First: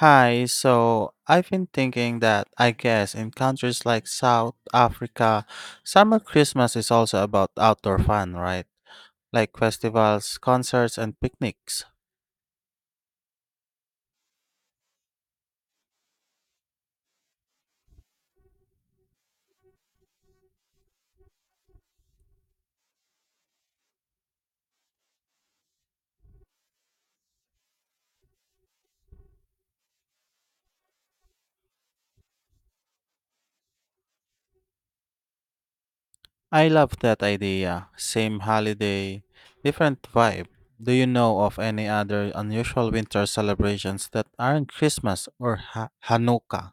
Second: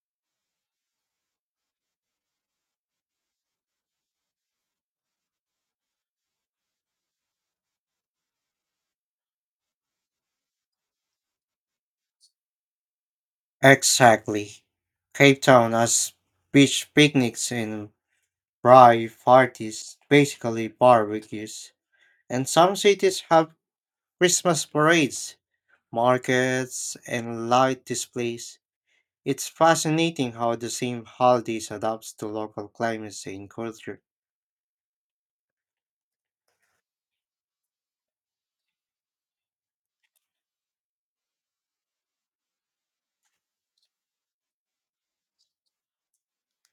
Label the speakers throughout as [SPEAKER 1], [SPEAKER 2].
[SPEAKER 1] Hi, so I've been thinking that I guess in countries like South Africa, summer Christmas is also about outdoor fun, right? Like festivals, concerts, and picnics.
[SPEAKER 2] Exactly. Cape Town has beach picnics and braai parties, basically barbecues. And some cities have Christmas parades, markets, and light displays. It's fascinating how the same holidays adapts to local climates and culture.
[SPEAKER 1] I love that idea. Same holiday, different vibe. Do you know of any other unusual winter celebrations that aren't Christmas or Hanukkah?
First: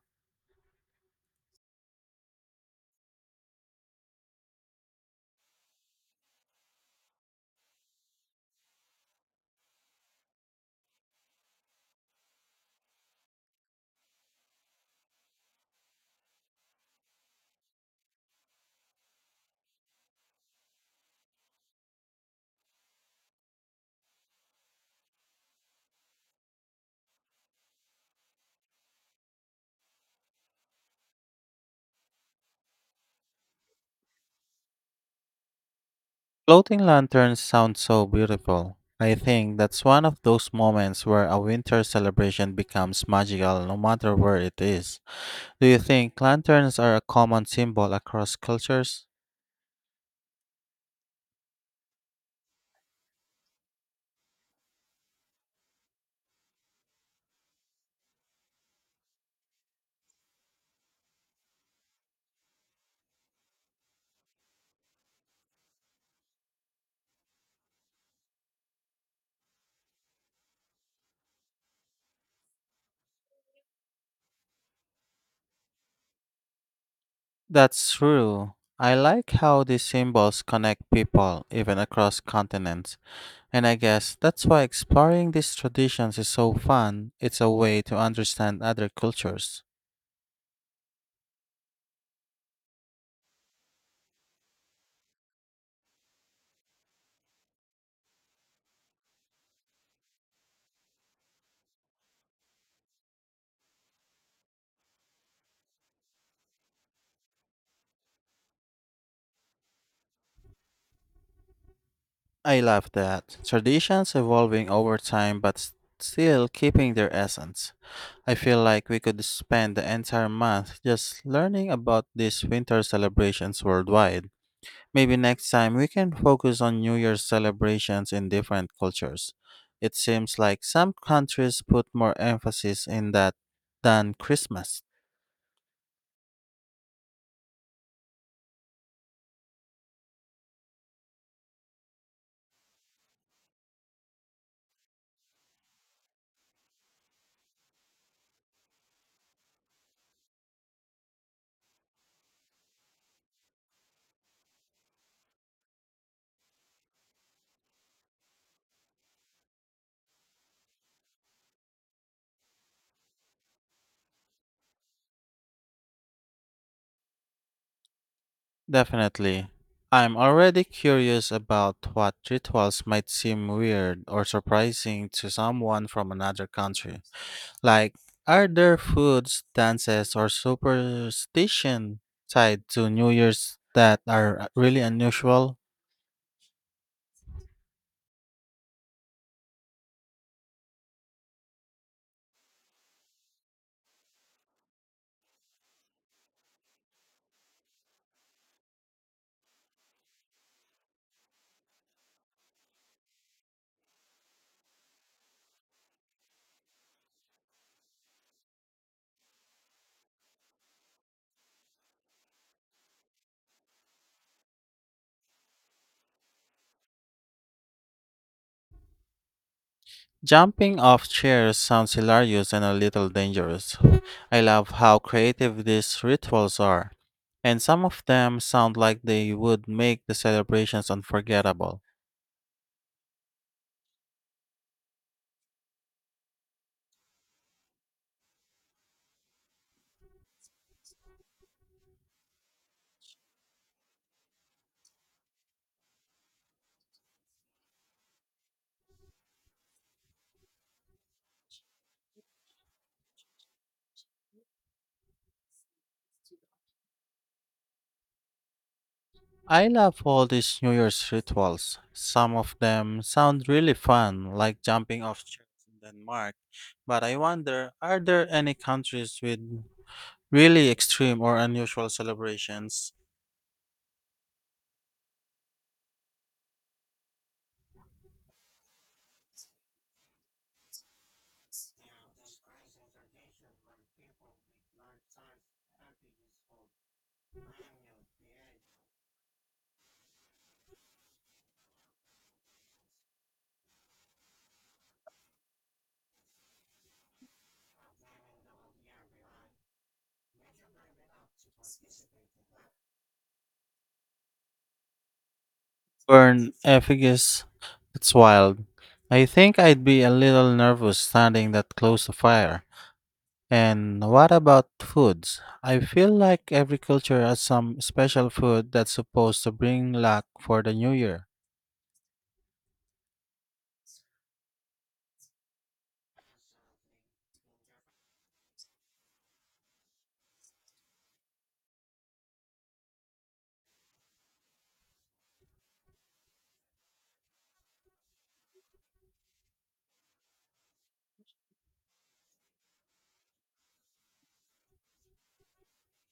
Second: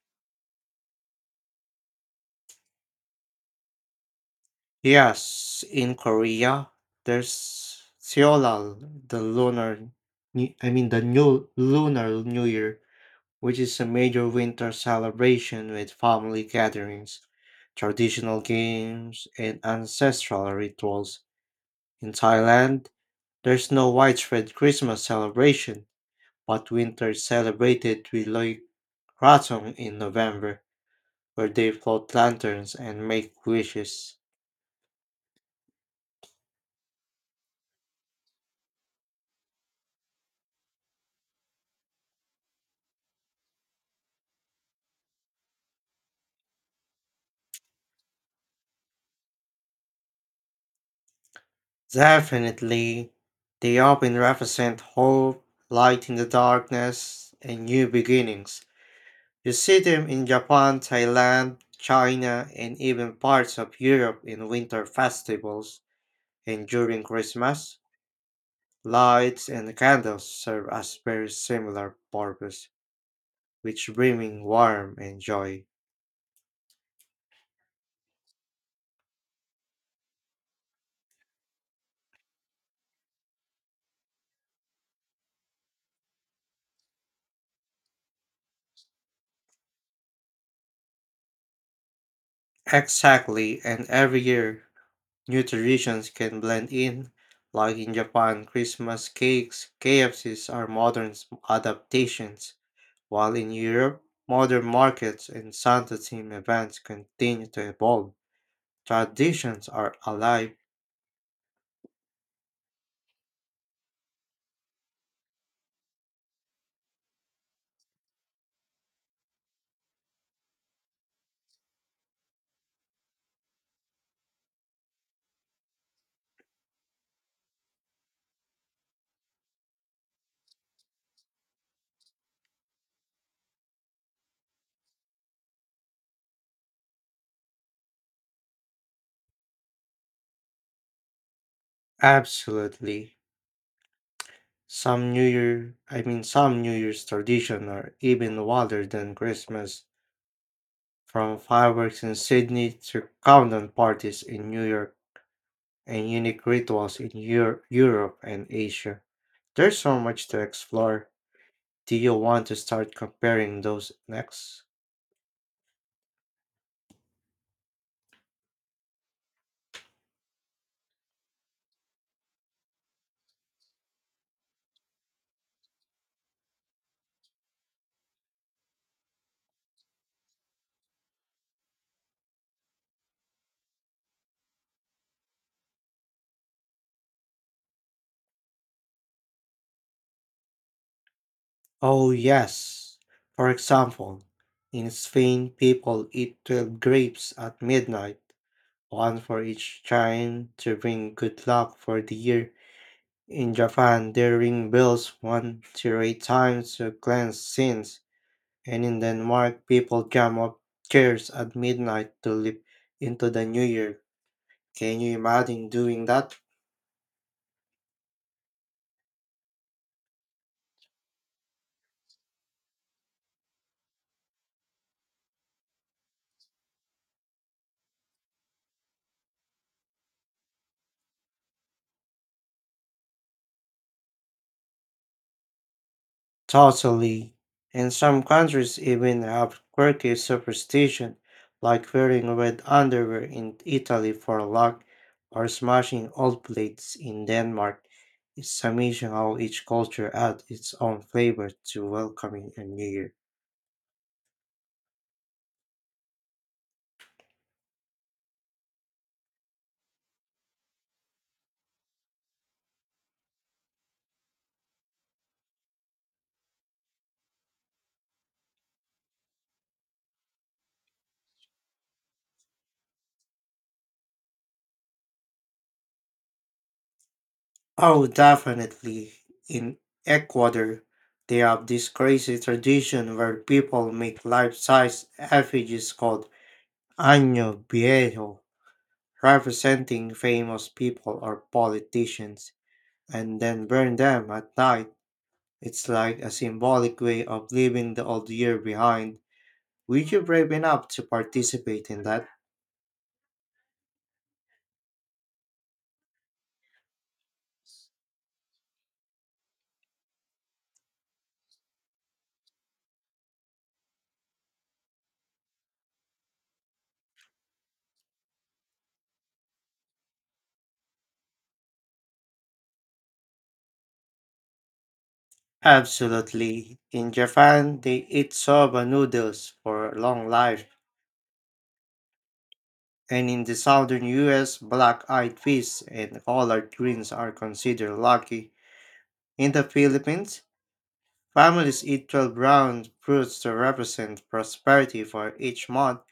[SPEAKER 2] Yes, in Korea, there's Seolal, the lunar, the new lunar New Year which is a major winter celebration with family gatherings, traditional games, and ancestral rituals. In Thailand, there's no widespread Christmas celebration, but winter is celebrated with Loy Krathong in November, where they float lanterns and make wishes.
[SPEAKER 1] Floating lanterns sound so beautiful. I think that's one of those moments where a winter celebration becomes magical no matter where it is. Do you think lanterns are a common symbol across cultures?
[SPEAKER 2] Definitely, they often represent hope, light in the darkness, and new beginnings. You see them in Japan, Thailand, China, and even parts of Europe in winter festivals. And during Christmas, lights and candles serve as very similar purpose, which bringing warmth and joy.
[SPEAKER 1] That's true. I like how these symbols connect people, even across continents. And I guess that's why exploring these traditions is so fun. It's a way to understand other cultures.
[SPEAKER 2] Exactly, and every year, new traditions can blend in. Like in Japan, Christmas cakes, KFCs are modern adaptations, while in Europe, modern markets and Santa theme events continue to evolve. Traditions are alive.
[SPEAKER 1] I love that. Traditions evolving over time but still keeping their essence. I feel like we could spend the entire month just learning about these winter celebrations worldwide. Maybe next time we can focus on New Year's celebrations in different cultures. It seems like some countries put more emphasis in that than Christmas.
[SPEAKER 2] Absolutely. Some New Year's tradition are even wilder than Christmas, from fireworks in Sydney to countdown parties in New York and unique rituals in Europe and Asia. There's so much to explore. Do you want to start comparing those next?
[SPEAKER 1] Definitely. I'm already curious about what rituals might seem weird or surprising to someone from another country. Like, are there foods, dances, or superstition tied to New Year's that are really unusual?
[SPEAKER 2] Oh, yes. For example, in Spain, people eat 12 grapes at midnight one for each chime to bring good luck for the year. In Japan, they ring bells one to eight times to cleanse sins, and in Denmark, people jump up chairs at midnight to leap into the new year. Can you imagine doing that?
[SPEAKER 1] Jumping off chairs sounds hilarious and a little dangerous. I love how creative these rituals are, and some of them sound like they would make the celebrations unforgettable.
[SPEAKER 2] Totally. And some countries even have quirky superstition, like wearing red underwear in Italy for luck or smashing old plates in Denmark. It's amazing how each culture adds its own flavor to welcoming a new year.
[SPEAKER 1] I love all these New Year's rituals. Some of them sound really fun, like jumping off chairs in Denmark. But I wonder, are there any countries with really extreme or unusual celebrations?
[SPEAKER 2] Oh, definitely. In Ecuador, they have this crazy tradition where people make life size effigies called Año Viejo representing famous people or politicians and then burn them at night. It's like a symbolic way of leaving the old year behind. Were you brave enough to participate in that?
[SPEAKER 1] Burn effigies? It's wild. I think I'd be a little nervous standing that close to fire. And what about foods? I feel like every culture has some special food that's supposed to bring luck for the new year.
[SPEAKER 2] Absolutely. In Japan, they eat soba noodles for long life, and in the southern US, black eyed peas and collard greens are considered lucky. In the Philippines, families eat 12 brown fruits to represent prosperity for each month.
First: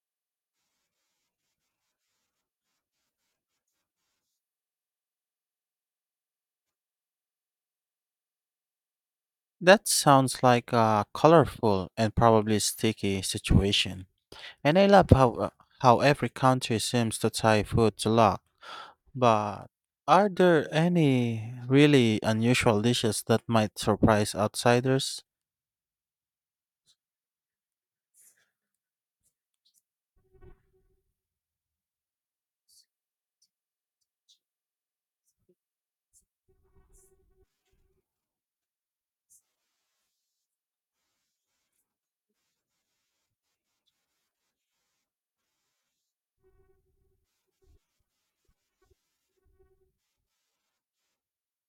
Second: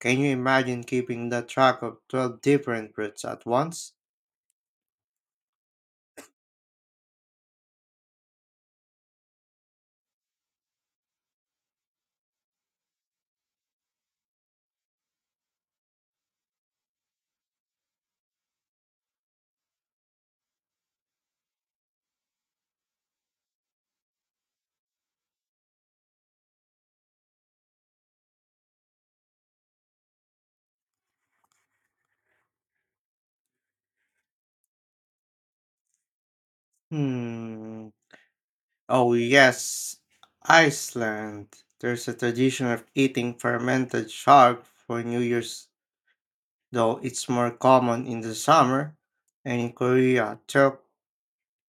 [SPEAKER 2] Can you imagine keeping the track of 12 different routes at once?
[SPEAKER 1] That sounds like a colorful and probably sticky situation. And I love how every country seems to tie food to luck. But are there any really unusual dishes that might surprise outsiders?
[SPEAKER 2] Hmm. Oh, yes. Iceland. There's a tradition of eating fermented shark for New Year's, though it's more common in the summer. And in Korea, Tteok-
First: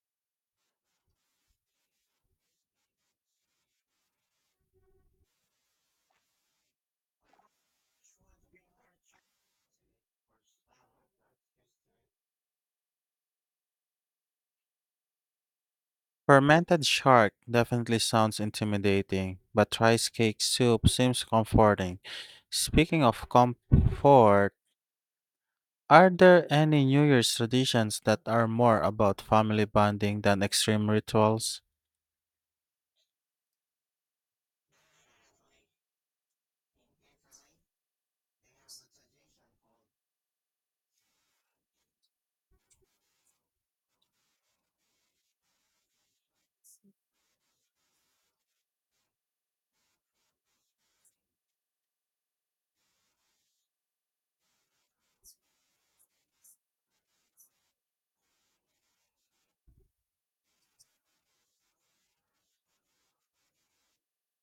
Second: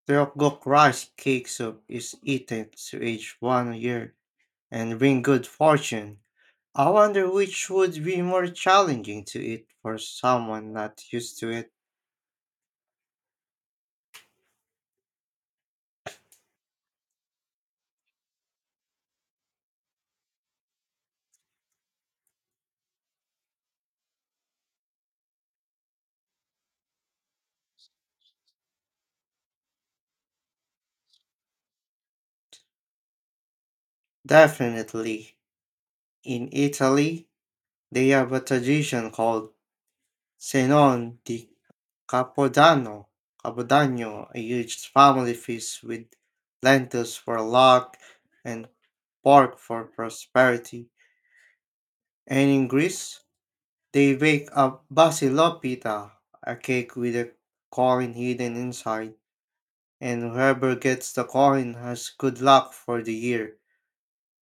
[SPEAKER 2] Tteokguk rice cake soup is eaten to age one year and bring good fortune. I wonder which would be more challenging to eat for someone not used to it.
[SPEAKER 1] Fermented shark definitely sounds intimidating, but rice cake soup seems comforting. Speaking of comfort, are there any New Year's traditions that are more about family bonding than extreme rituals?
[SPEAKER 2] Definitely. In Italy, they have a tradition called Cenon di Capodanno, Capodanno, a huge family feast with lentils for luck and pork for prosperity. And in Greece, they bake a basilopita, a cake with a coin hidden inside, and whoever gets the coin has good luck for the year.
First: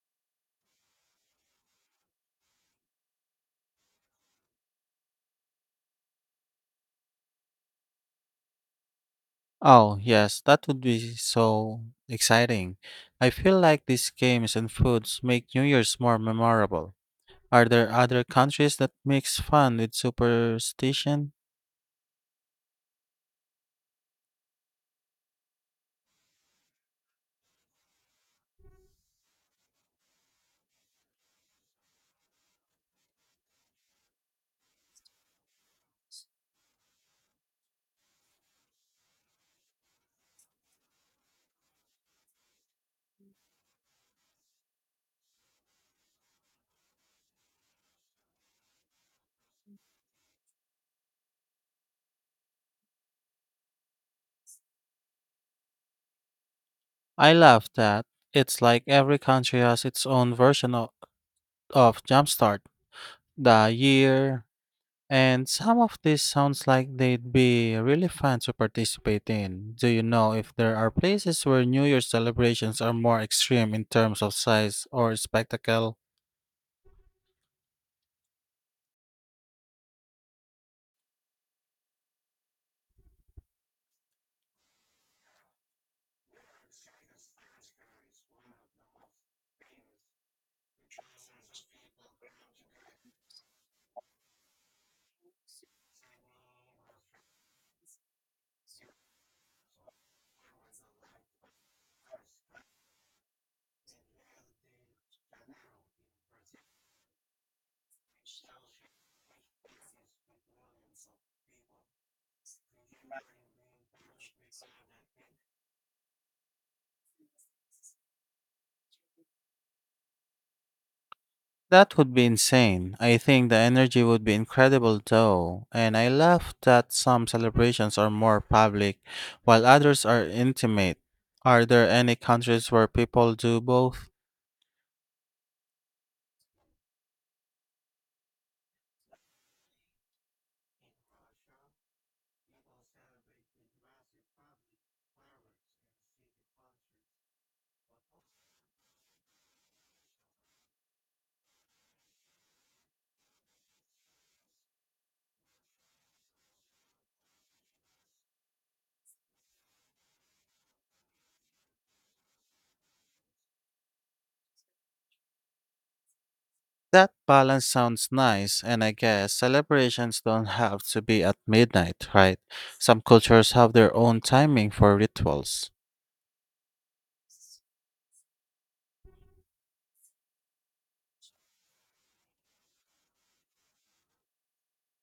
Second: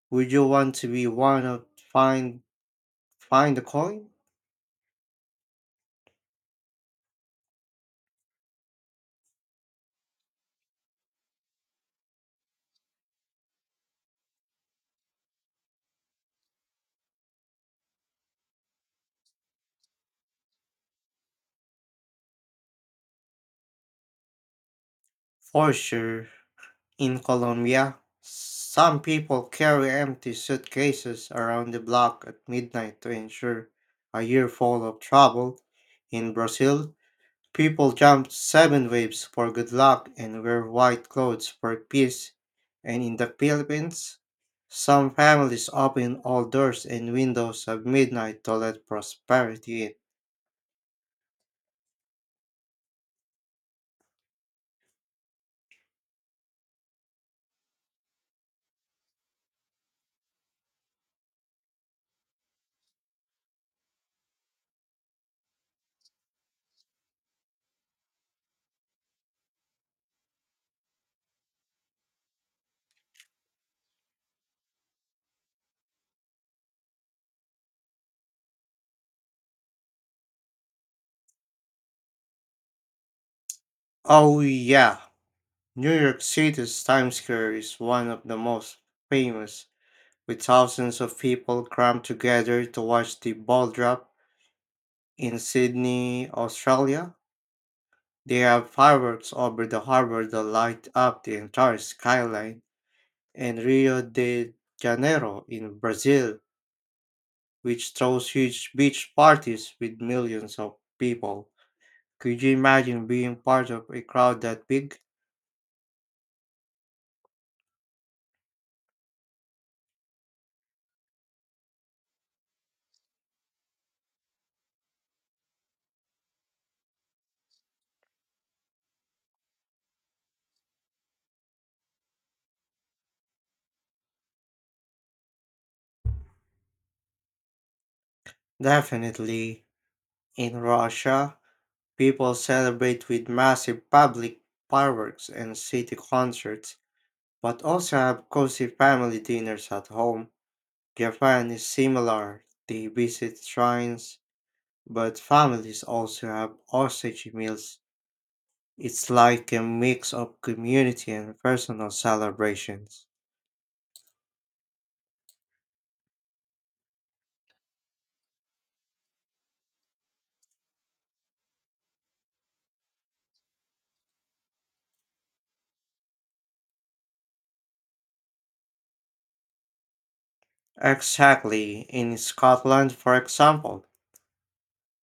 [SPEAKER 2] Would you want to be one of find find the coin?
[SPEAKER 1] Oh, yes, that would be so exciting. I feel like these games and foods make New Year's more memorable. Are there other countries that mix fun with superstition?
[SPEAKER 2] For sure. In Colombia, some people carry empty suitcases around the block at midnight to ensure a year full of trouble. In Brazil, people jump seven waves for good luck and wear white clothes for peace. And in the Philippines, some families open all doors and windows at midnight to let prosperity in.
[SPEAKER 1] I love that. It's like every country has its own version of Jumpstart, the year, and some of these sounds like they'd be really fun to participate in. Do you know if there are places where New Year's celebrations are more extreme in terms of size or spectacle?
[SPEAKER 2] Oh, yeah, New York City's Times Square is one of the most famous with thousands of people crammed together to watch the ball drop in Sydney, Australia. They have fireworks over the harbor that light up the entire skyline, and Rio de Janeiro in Brazil, which throws huge beach parties with millions of people. Could you imagine being part of a crowd that big?
[SPEAKER 1] That would be insane. I think the energy would be incredible though, and I love that some celebrations are more public while others are intimate. Are there any countries where people do both?
[SPEAKER 2] Definitely. In Russia, people celebrate with massive public fireworks and city concerts but also have cozy family dinners at home. Japan is similar. They visit shrines, but families also have osage meals. It's like a mix of community and personal celebrations.
[SPEAKER 1] That balance sounds nice, and I guess celebrations don't have to be at midnight, right? Some cultures have their own timing for rituals.
[SPEAKER 2] Exactly. In Scotland, for example,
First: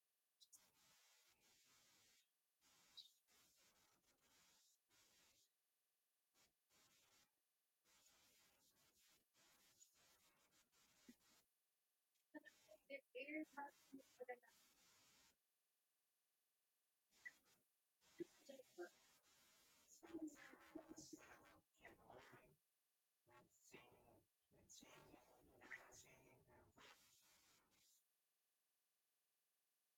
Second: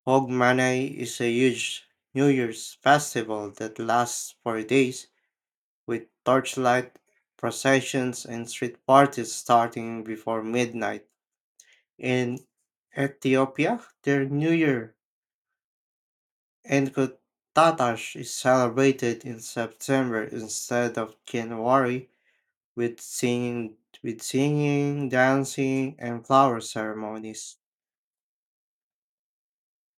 [SPEAKER 2] Hogmanay is a huge New Year's festival that lasts for days with torchlight processions and street parties starting before midnight. In Ethiopia, their New Year, Enkut Tatash, is celebrated in September instead of January with singing, dancing, and flower ceremonies.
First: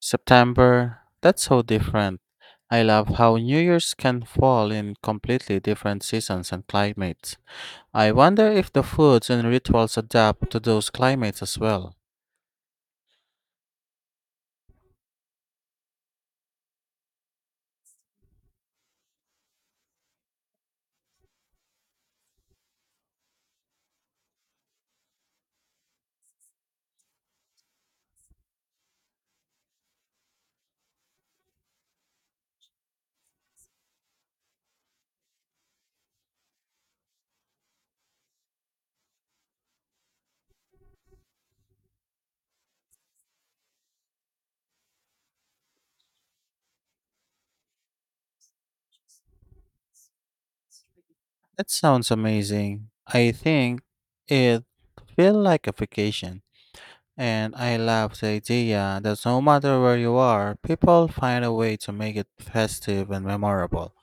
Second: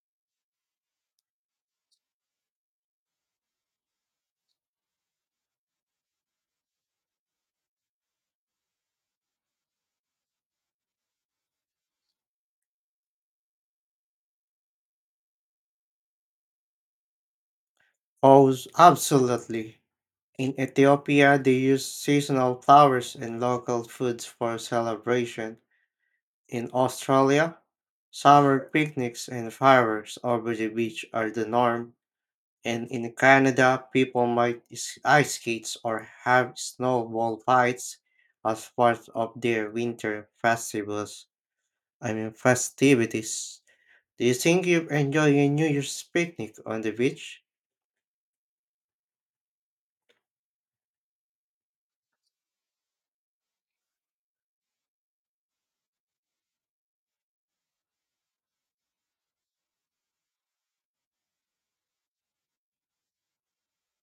[SPEAKER 1] September, that's so different. I love how New Year's can fall in completely different seasons and climates. I wonder if the foods and rituals adapt to those climates as well.
[SPEAKER 2] Oh, absolutely. In Ethiopia, they use seasonal flowers and local foods for celebration. In Australia, summer picnics and fireworks over the beach are the norm. And in Canada, people might ice skates or have snowball fights as part of their winter festivities. Do you think you enjoy a New Year's picnic on the beach?
[SPEAKER 1] That sounds amazing. I think it feel like a vacation. And I love the idea that no matter where you are, people find a way to make it festive and memorable.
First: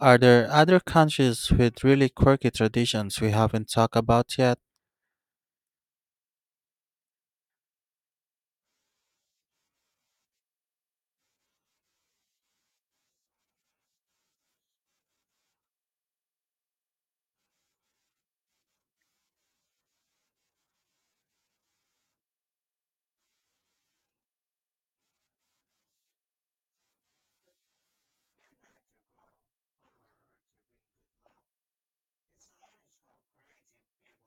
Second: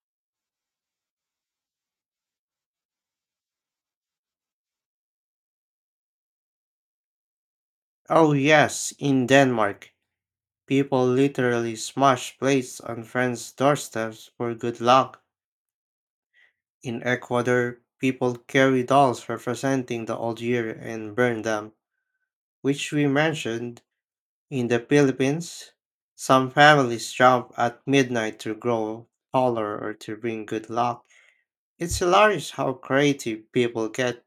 [SPEAKER 1] Are there other countries with really quirky traditions we haven't talked about yet?
[SPEAKER 2] Oh, yes, in Denmark. People literally smash plates on friends' doorsteps for good luck. In Ecuador, people carry dolls representing the old year and burn them, which we mentioned. In the Philippines, some families jump at midnight to grow taller or to bring good luck. It's hilarious how creative people get.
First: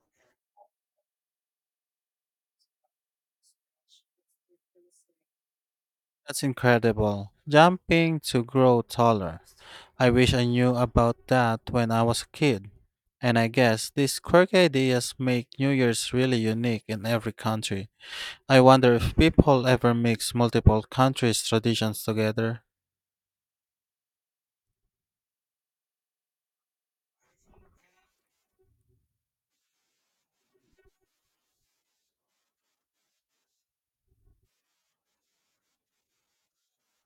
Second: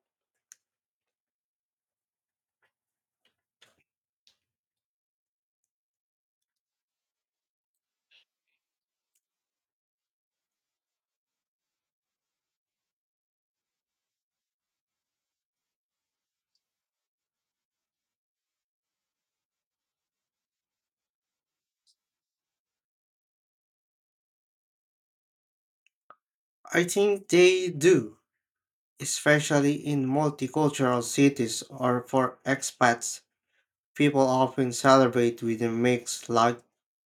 [SPEAKER 1] That's incredible. Jumping to grow taller. I wish I knew about that when I was a kid. And I guess these quirky ideas make New Year's really unique in every country. I wonder if people ever mix multiple countries' traditions together.
[SPEAKER 2] I think they do, especially in multicultural cities or for expats. People often celebrate with a mix like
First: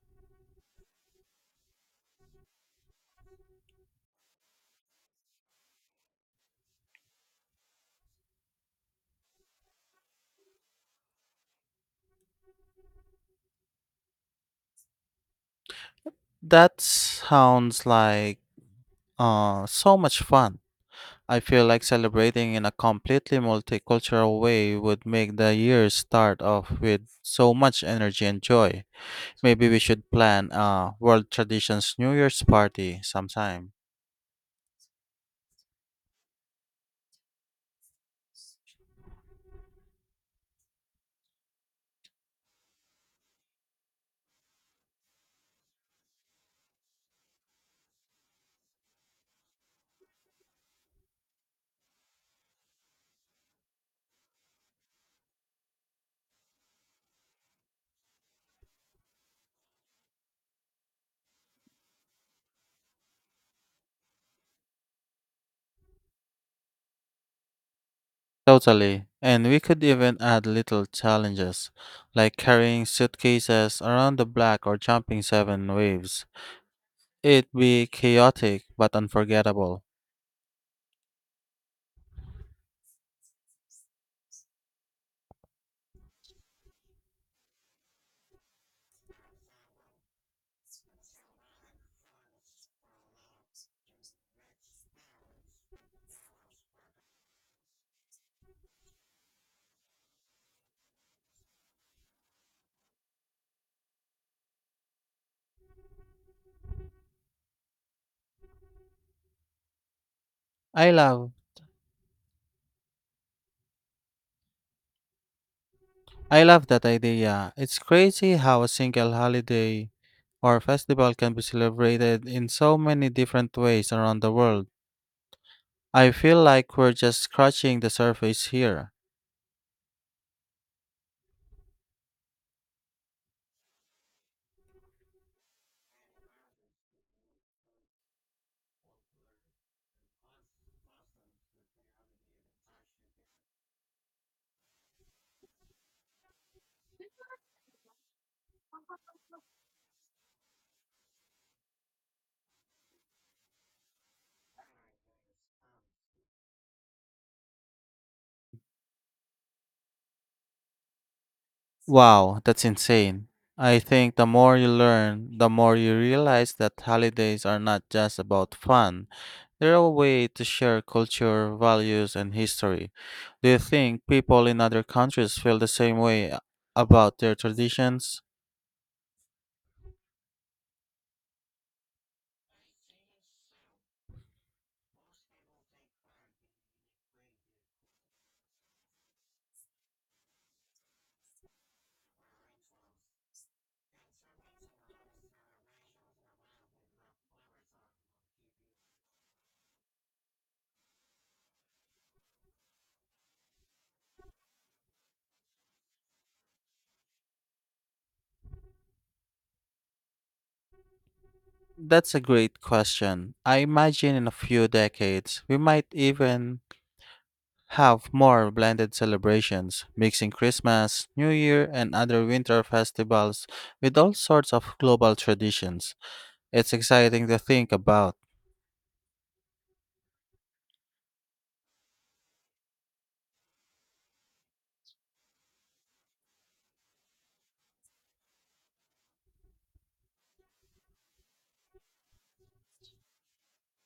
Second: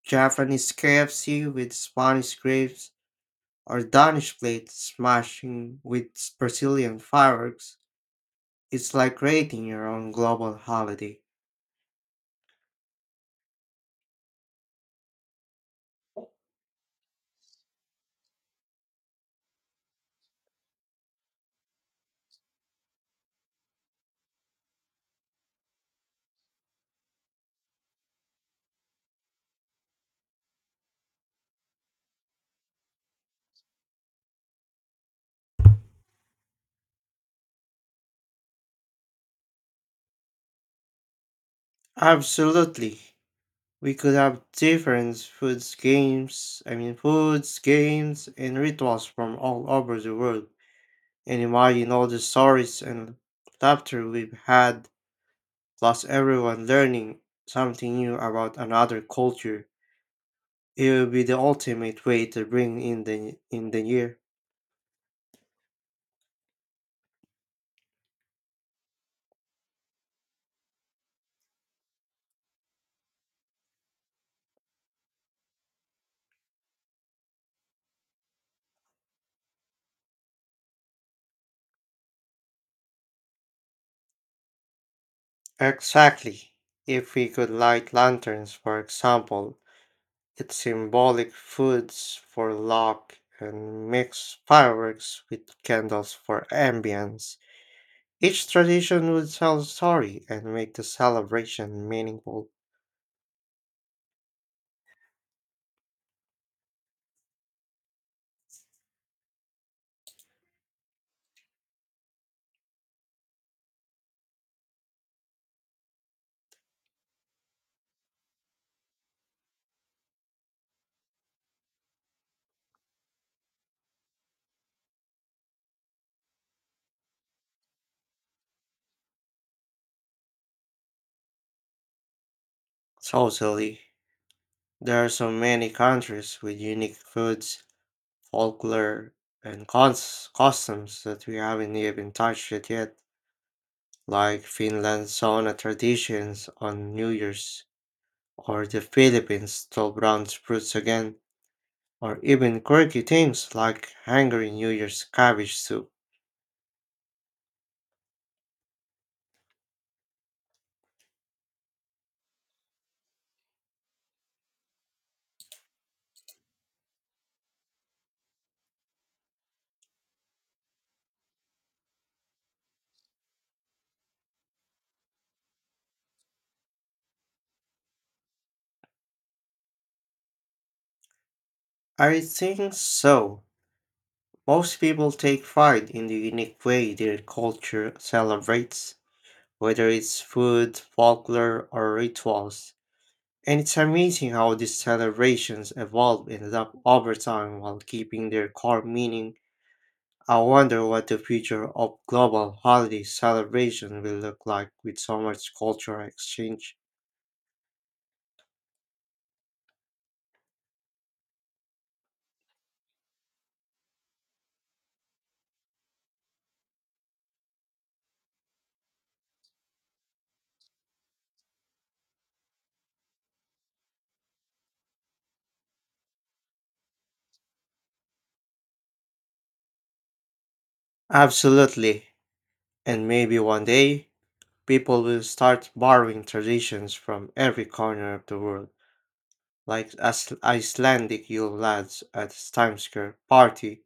[SPEAKER 2] Japanese KFC with Spanish grapes or Danish plate smashing with Brazilian fireworks. It's like creating your own global holiday.
[SPEAKER 1] That sounds like so much fun. I feel like celebrating in a completely multicultural way would make the year start off with so much energy and joy. Maybe we should plan a World Traditions New Year's party sometime.
[SPEAKER 2] Absolutely. We could have different foods, games, and rituals from all over the world. And imagine all the stories and laughter we've had, plus everyone learning something new about another culture. It would be the ultimate way to bring in the year.
[SPEAKER 1] Totally. And we could even add little challenges, like carrying suitcases around the block or jumping seven waves. It'd be chaotic but unforgettable.
[SPEAKER 2] Exactly. If we could light lanterns, for example, its symbolic foods for luck and mixed fireworks with candles for ambience. Each tradition would tell a story and make the celebration meaningful.
[SPEAKER 1] I love I love that idea. It's crazy how a single holiday or festival can be celebrated in so many different ways around the world. I feel like we're just scratching the surface here.
[SPEAKER 2] Totally. There are so many countries with unique foods, folklore, and customs that we haven't even touched it yet, like Finland's sauna traditions on New Year's, or the Philippines' brown fruits again, or even quirky things like Hungry New Year's cabbage soup.
[SPEAKER 1] Wow, that's insane. I think the more you learn, the more you realize that holidays are not just about fun. They're a way to share culture, values, and history. Do you think people in other countries feel the same way about their traditions?
[SPEAKER 2] I think so. Most people take pride in the unique way their culture celebrates, whether it's food, folklore, or rituals. And it's amazing how these celebrations evolve and adapt over time while keeping their core meaning. I wonder what the future of global holiday celebration will look like with so much cultural exchange.
[SPEAKER 1] That's a great question. I imagine in a few decades, we might even have more blended celebrations, mixing Christmas, New Year, and other winter festivals with all sorts of global traditions. It's exciting to think about.
[SPEAKER 2] Absolutely. And maybe one day people will start borrowing traditions from every corner of the world, like Icelandic Yule lads at Times Square party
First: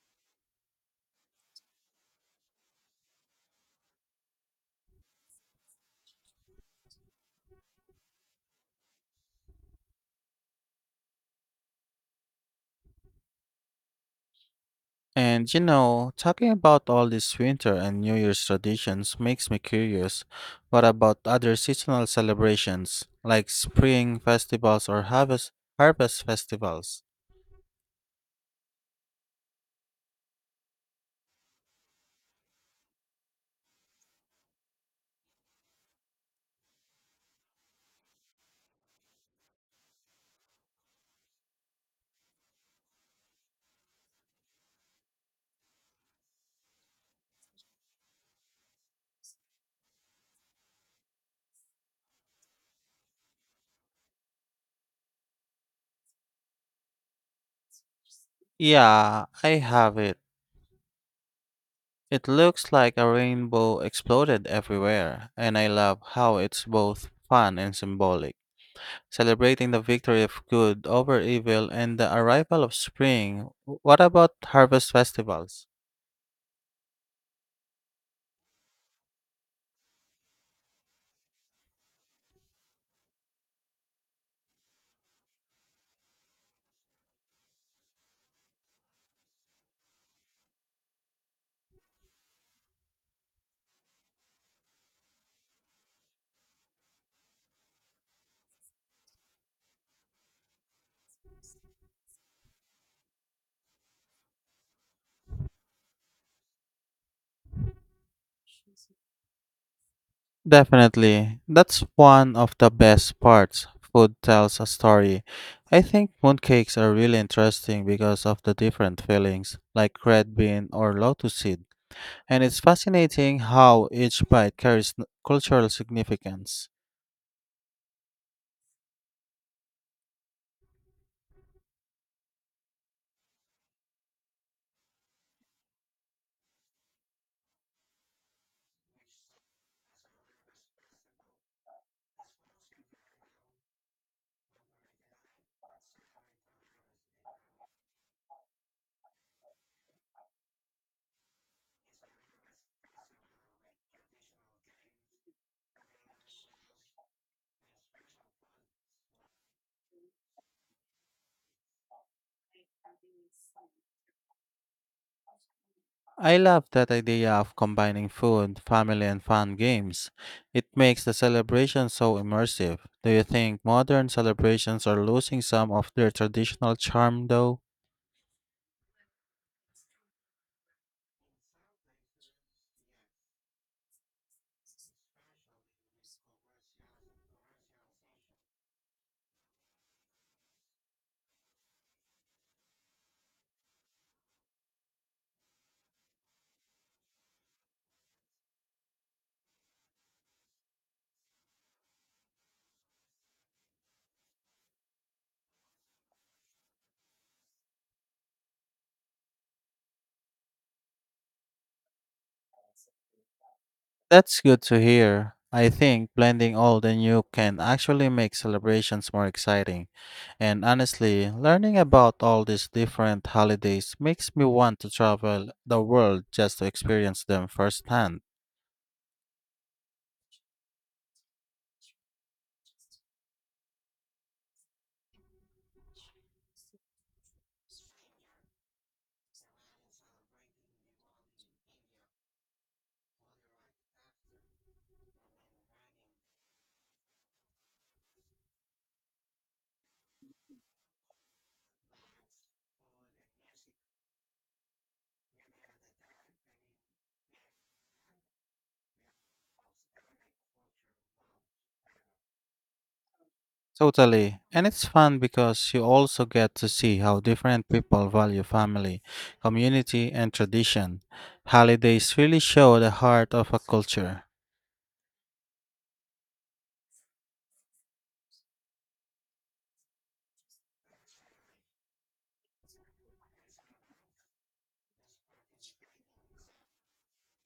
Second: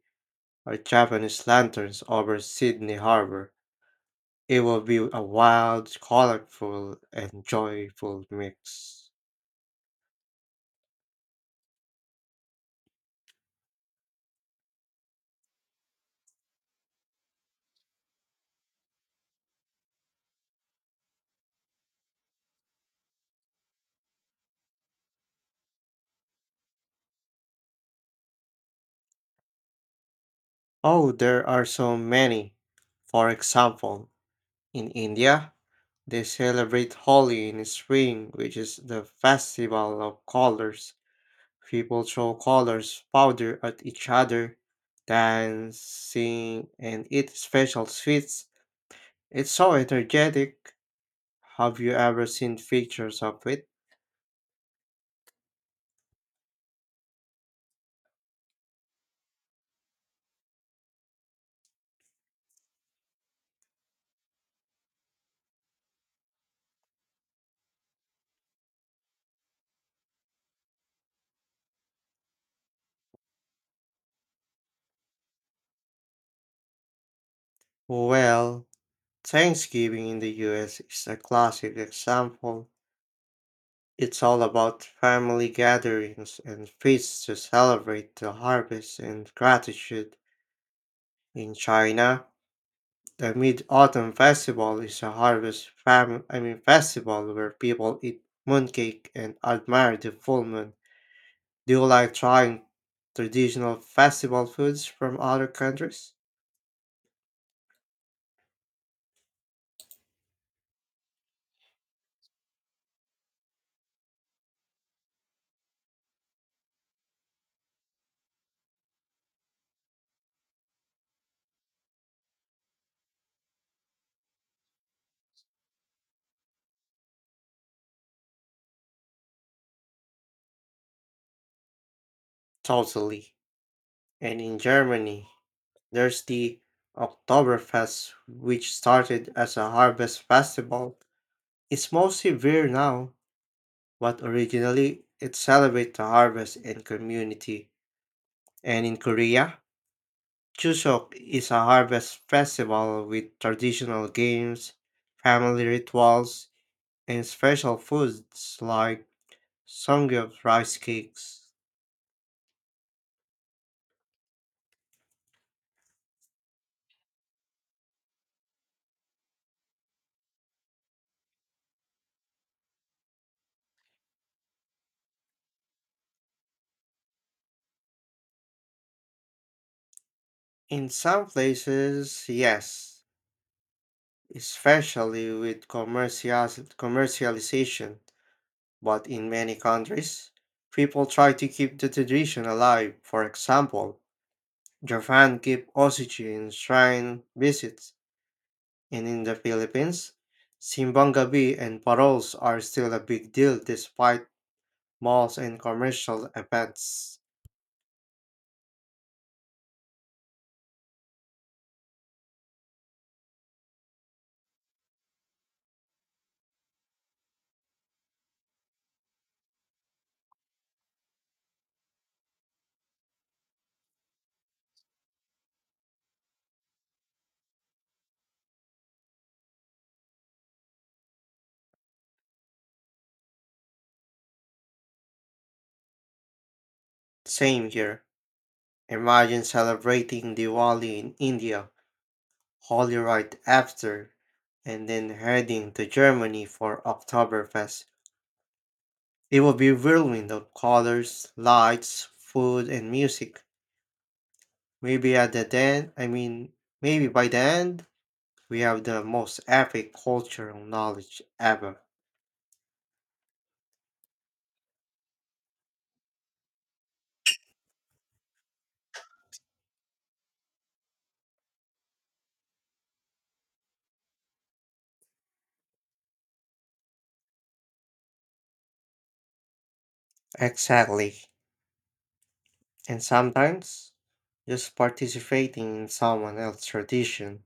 [SPEAKER 2] or Japanese lanterns over Sydney Harbour. It will be a wild, colorful, and joyful mix.
[SPEAKER 1] And you know, talking about all these winter and New Year's traditions makes me curious. What about other seasonal celebrations, like spring festivals or harvest festivals?
[SPEAKER 2] Oh, there are so many. For example, in India, they celebrate Holi in spring, which is the festival of colors. People throw colors powder at each other, dance, sing, and eat special sweets. It's so energetic. Have you ever seen pictures of it?
[SPEAKER 1] Yeah, I have it. It looks like a rainbow exploded everywhere, and I love how it's both fun and symbolic. Celebrating the victory of good over evil and the arrival of spring. What about harvest festivals?
[SPEAKER 2] Well, Thanksgiving in the US is a classic example. It's all about family gatherings and feasts to celebrate the harvest and gratitude. In China, the Mid Autumn Festival is a harvest fam I mean festival where people eat mooncake and admire the full moon. Do you like trying traditional festival foods from other countries?
[SPEAKER 1] Definitely. That's one of the best parts. Food tells a story. I think mooncakes are really interesting because of the different fillings, like red bean or lotus seed. And it's fascinating how each bite carries cultural significance.
[SPEAKER 2] Totally. And in Germany, there's the Oktoberfest, which started as a harvest festival. It's mostly beer now, but originally it celebrated the harvest and community. And in Korea, Chuseok is a harvest festival with traditional games, family rituals, and special foods like samgyeop rice cakes.
[SPEAKER 1] I love that idea of combining food, family, and fun games. It makes the celebration so immersive. Do you think modern celebrations are losing some of their traditional charm, though?
[SPEAKER 2] In some places, yes, especially with commercialization, but in many countries, people try to keep the tradition alive. For example, Japan keep Osuchi shrine visits. And in the Philippines, Simbang Gabi and paroles are still a big deal despite malls and commercial events.
[SPEAKER 1] That's good to hear. I think blending old and new can actually make celebrations more exciting. And honestly, learning about all these different holidays makes me want to travel the world just to experience them firsthand.
[SPEAKER 2] Same here. Imagine celebrating Diwali in India, Holy right after, and then heading to Germany for Oktoberfest. It will be whirlwind of colors, lights, food, and music. Maybe at the end, I mean, maybe by the end, we have the most epic cultural knowledge ever.
[SPEAKER 1] Totally. And it's fun because you also get to see how different people value family, community, and tradition. Holidays really show the heart of a culture.
[SPEAKER 2] Exactly. And sometimes just participating in someone else's tradition,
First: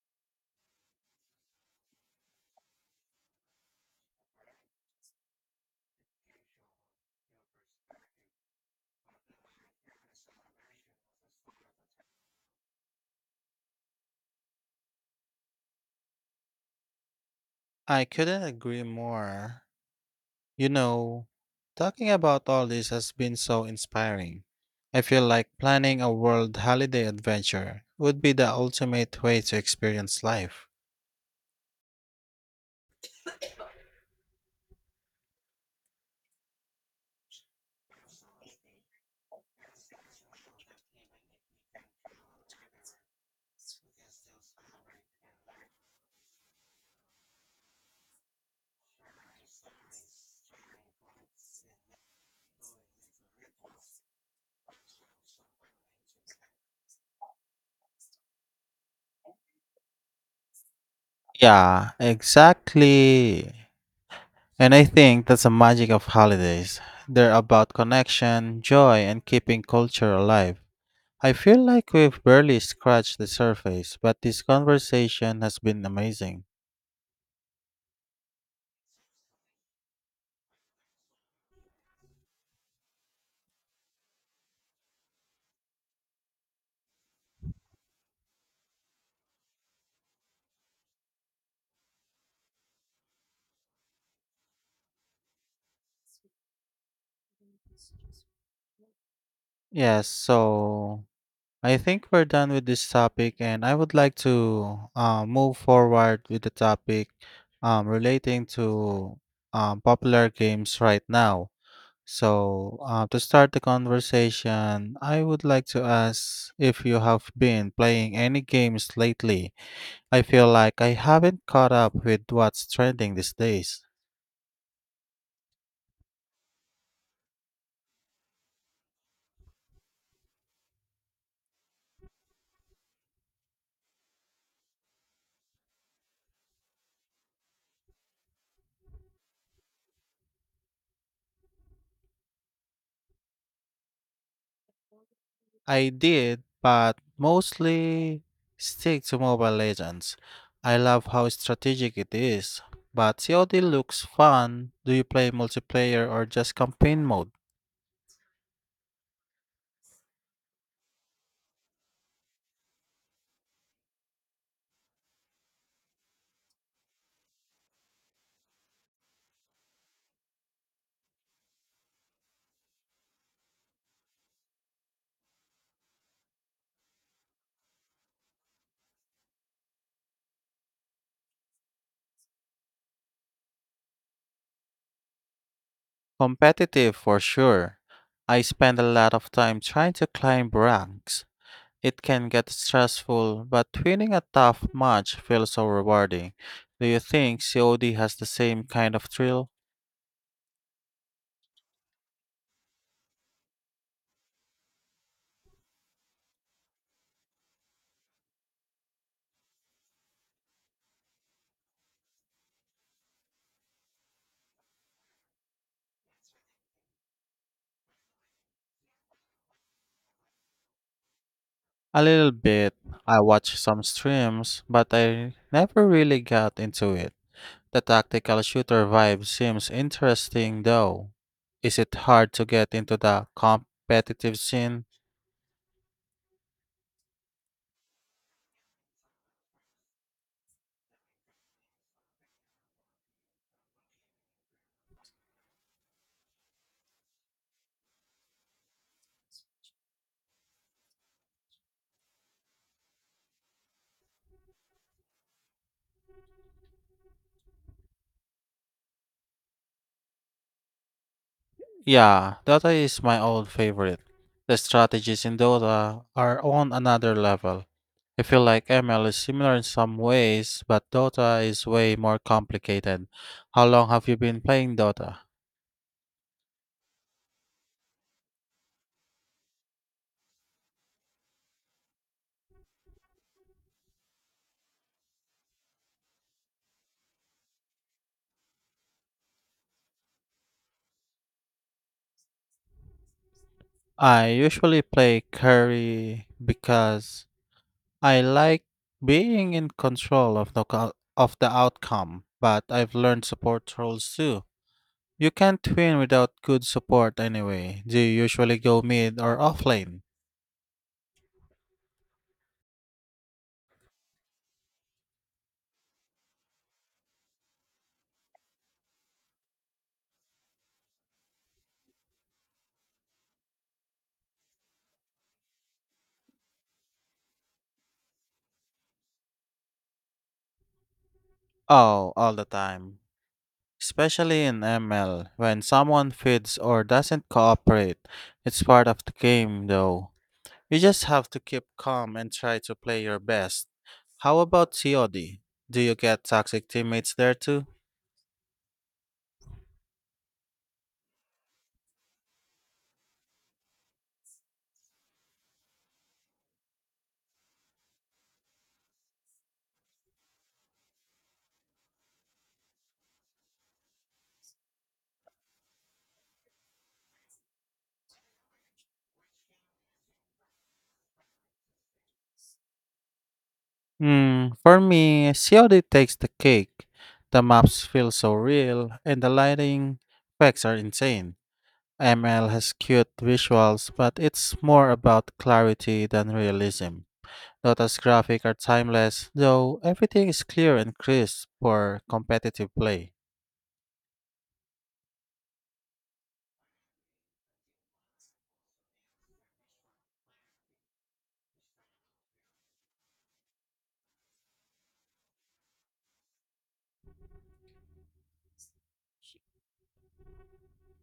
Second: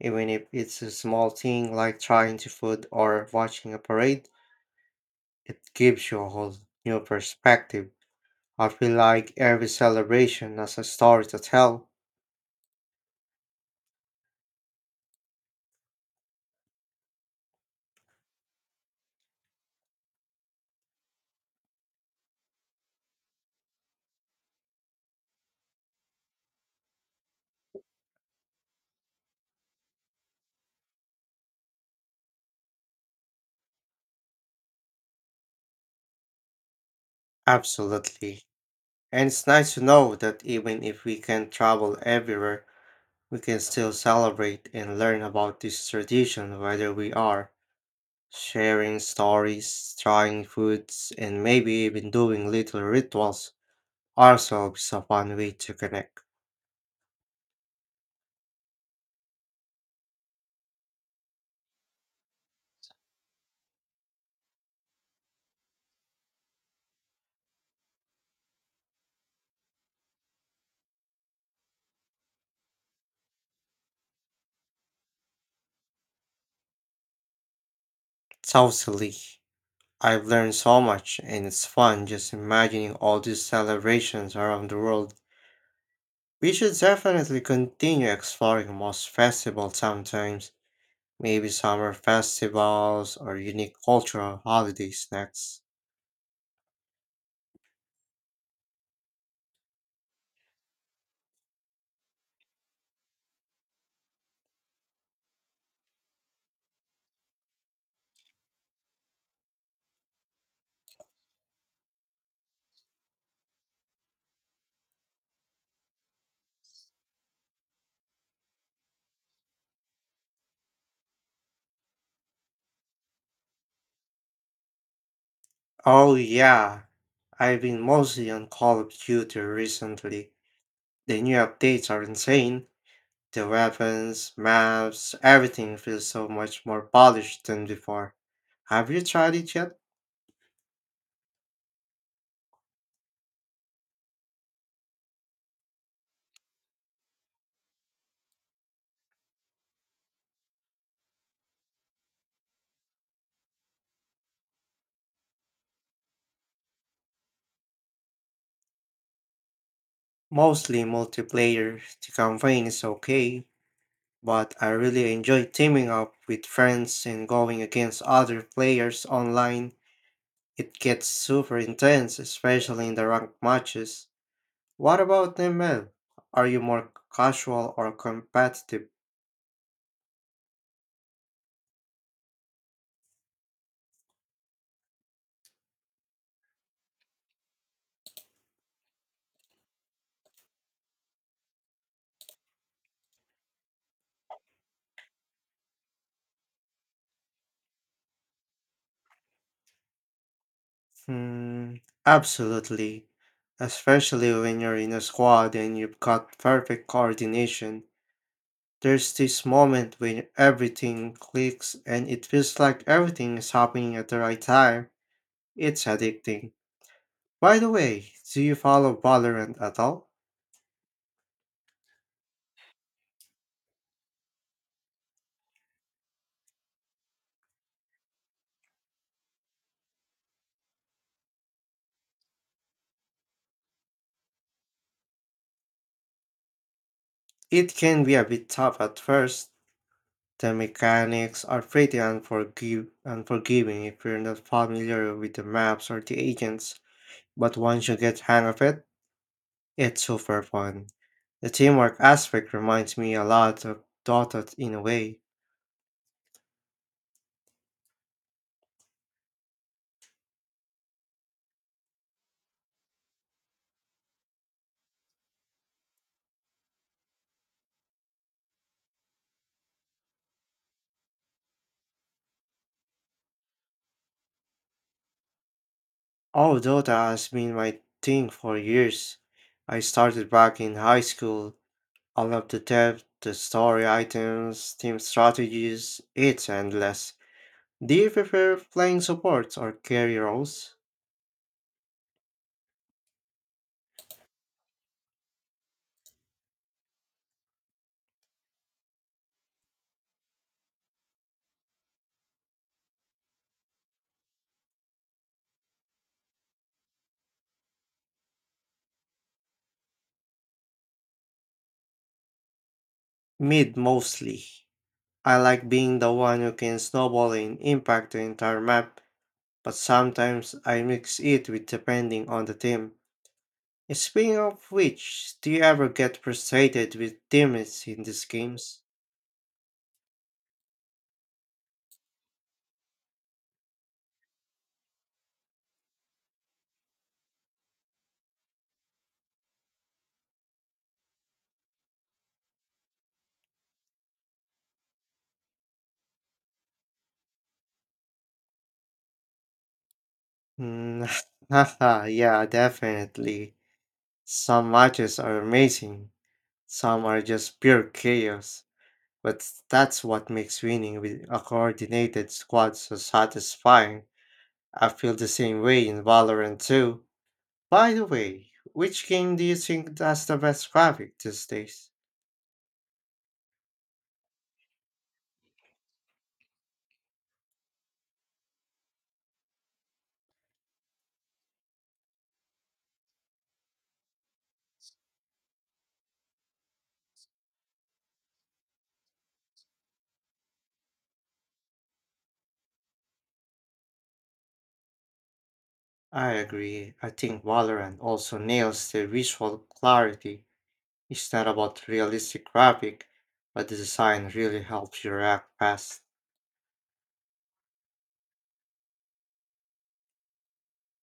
[SPEAKER 2] even if it's a small thing like trying to food or watching a parade, it gives you a whole new perspective. I feel like every celebration has a story to tell.
[SPEAKER 1] I couldn't agree more. You know, talking about all this has been so inspiring. I feel like planning a world holiday adventure would be the ultimate way to experience life.
[SPEAKER 2] Absolutely. And it's nice to know that even if we can't travel everywhere, we can still celebrate and learn about this tradition whether we are. Sharing stories, trying foods, and maybe even doing little rituals ourselves is a fun way to connect.
[SPEAKER 1] Yeah, exactly. And I think that's the magic of holidays. They're about connection, joy, and keeping culture alive. I feel like we've barely scratched the surface, but this conversation has been amazing.
[SPEAKER 2] Totally. I've learned so much, and it's fun just imagining all these celebrations around the world. We should definitely continue exploring most festivals sometimes, maybe summer festivals or unique cultural holiday snacks.
[SPEAKER 1] Yes, so I think we're done with this topic, and I would like to move forward with the topic relating to popular games right now. So, to start the conversation, I would like to ask if you have been playing any games lately. I feel like I haven't caught up with what's trending these days.
[SPEAKER 2] Oh, yeah, I've been mostly on Call of Duty recently. The new updates are insane. The weapons, maps, everything feels so much more polished than before. Have you tried it yet?
[SPEAKER 1] I did, but mostly stick to Mobile Legends. I love how strategic it is, but COD looks fun. Do you play multiplayer or just campaign mode?
[SPEAKER 2] Mostly multiplayer. The campaign is okay, but I really enjoy teaming up with friends and going against other players online. It gets super intense, especially in the ranked matches. What about ML? Are you more casual or competitive?
[SPEAKER 1] Competitive for sure. I spend a lot of time trying to climb ranks. It can get stressful, but winning a tough match feels so rewarding. Do you think COD has the same kind of thrill?
[SPEAKER 2] Hmm, absolutely. Especially when you're in a squad and you've got perfect coordination. There's this moment when everything clicks and it feels like everything is happening at the right time. It's addicting. By the way, do you follow Valorant at all?
[SPEAKER 1] A little bit. I watched some streams, but I never really got into it. The tactical shooter vibe seems interesting though. Is it hard to get into the competitive scene?
[SPEAKER 2] It can be a bit tough at first. The mechanics are pretty unforgive unforgiving if you're not familiar with the maps or the agents, but once you get hang of it, it's super fun. The teamwork aspect reminds me a lot of Dota in a way.
[SPEAKER 1] Yeah, Dota is my old favorite. The strategies in Dota are on another level. I feel like ML is similar in some ways, but Dota is way more complicated. How long have you been playing Dota?
[SPEAKER 2] Oh, Dota has been my thing for years. I started back in high school. I love the depth, the story items, team strategies, it's endless. Do you prefer playing supports or carry roles?
[SPEAKER 1] I usually play Curry because I like being in control of the of the outcome, but I've learned support roles too. You can't win without good support anyway. Do you usually go mid or off lane?
[SPEAKER 2] Mid mostly. I like being the one who can snowball and impact the entire map, but sometimes I mix it with depending on the team. Speaking of which, do you ever get frustrated with teammates in these games?
[SPEAKER 1] Oh, all the time. Especially in ML, when someone feeds or doesn't cooperate. It's part of the game though. You just have to keep calm and try to play your best. How about COD? Do you get toxic teammates there too?
[SPEAKER 2] Mm, Haha, yeah, definitely. Some matches are amazing, some are just pure chaos, but that's what makes winning with a coordinated squad so satisfying. I feel the same way in Valorant too. By the way, which game do you think has the best graphic these days?
[SPEAKER 1] Hmm, for me, COD takes the cake. The maps feel so real, and the lighting effects are insane. ML has cute visuals, but it's more about clarity than realism. Dota's graphics are timeless, though everything is clear and crisp for competitive play.
[SPEAKER 2] I agree. I think Valorant also nails the visual clarity. It's not about realistic graphic, but the design really helps you react fast.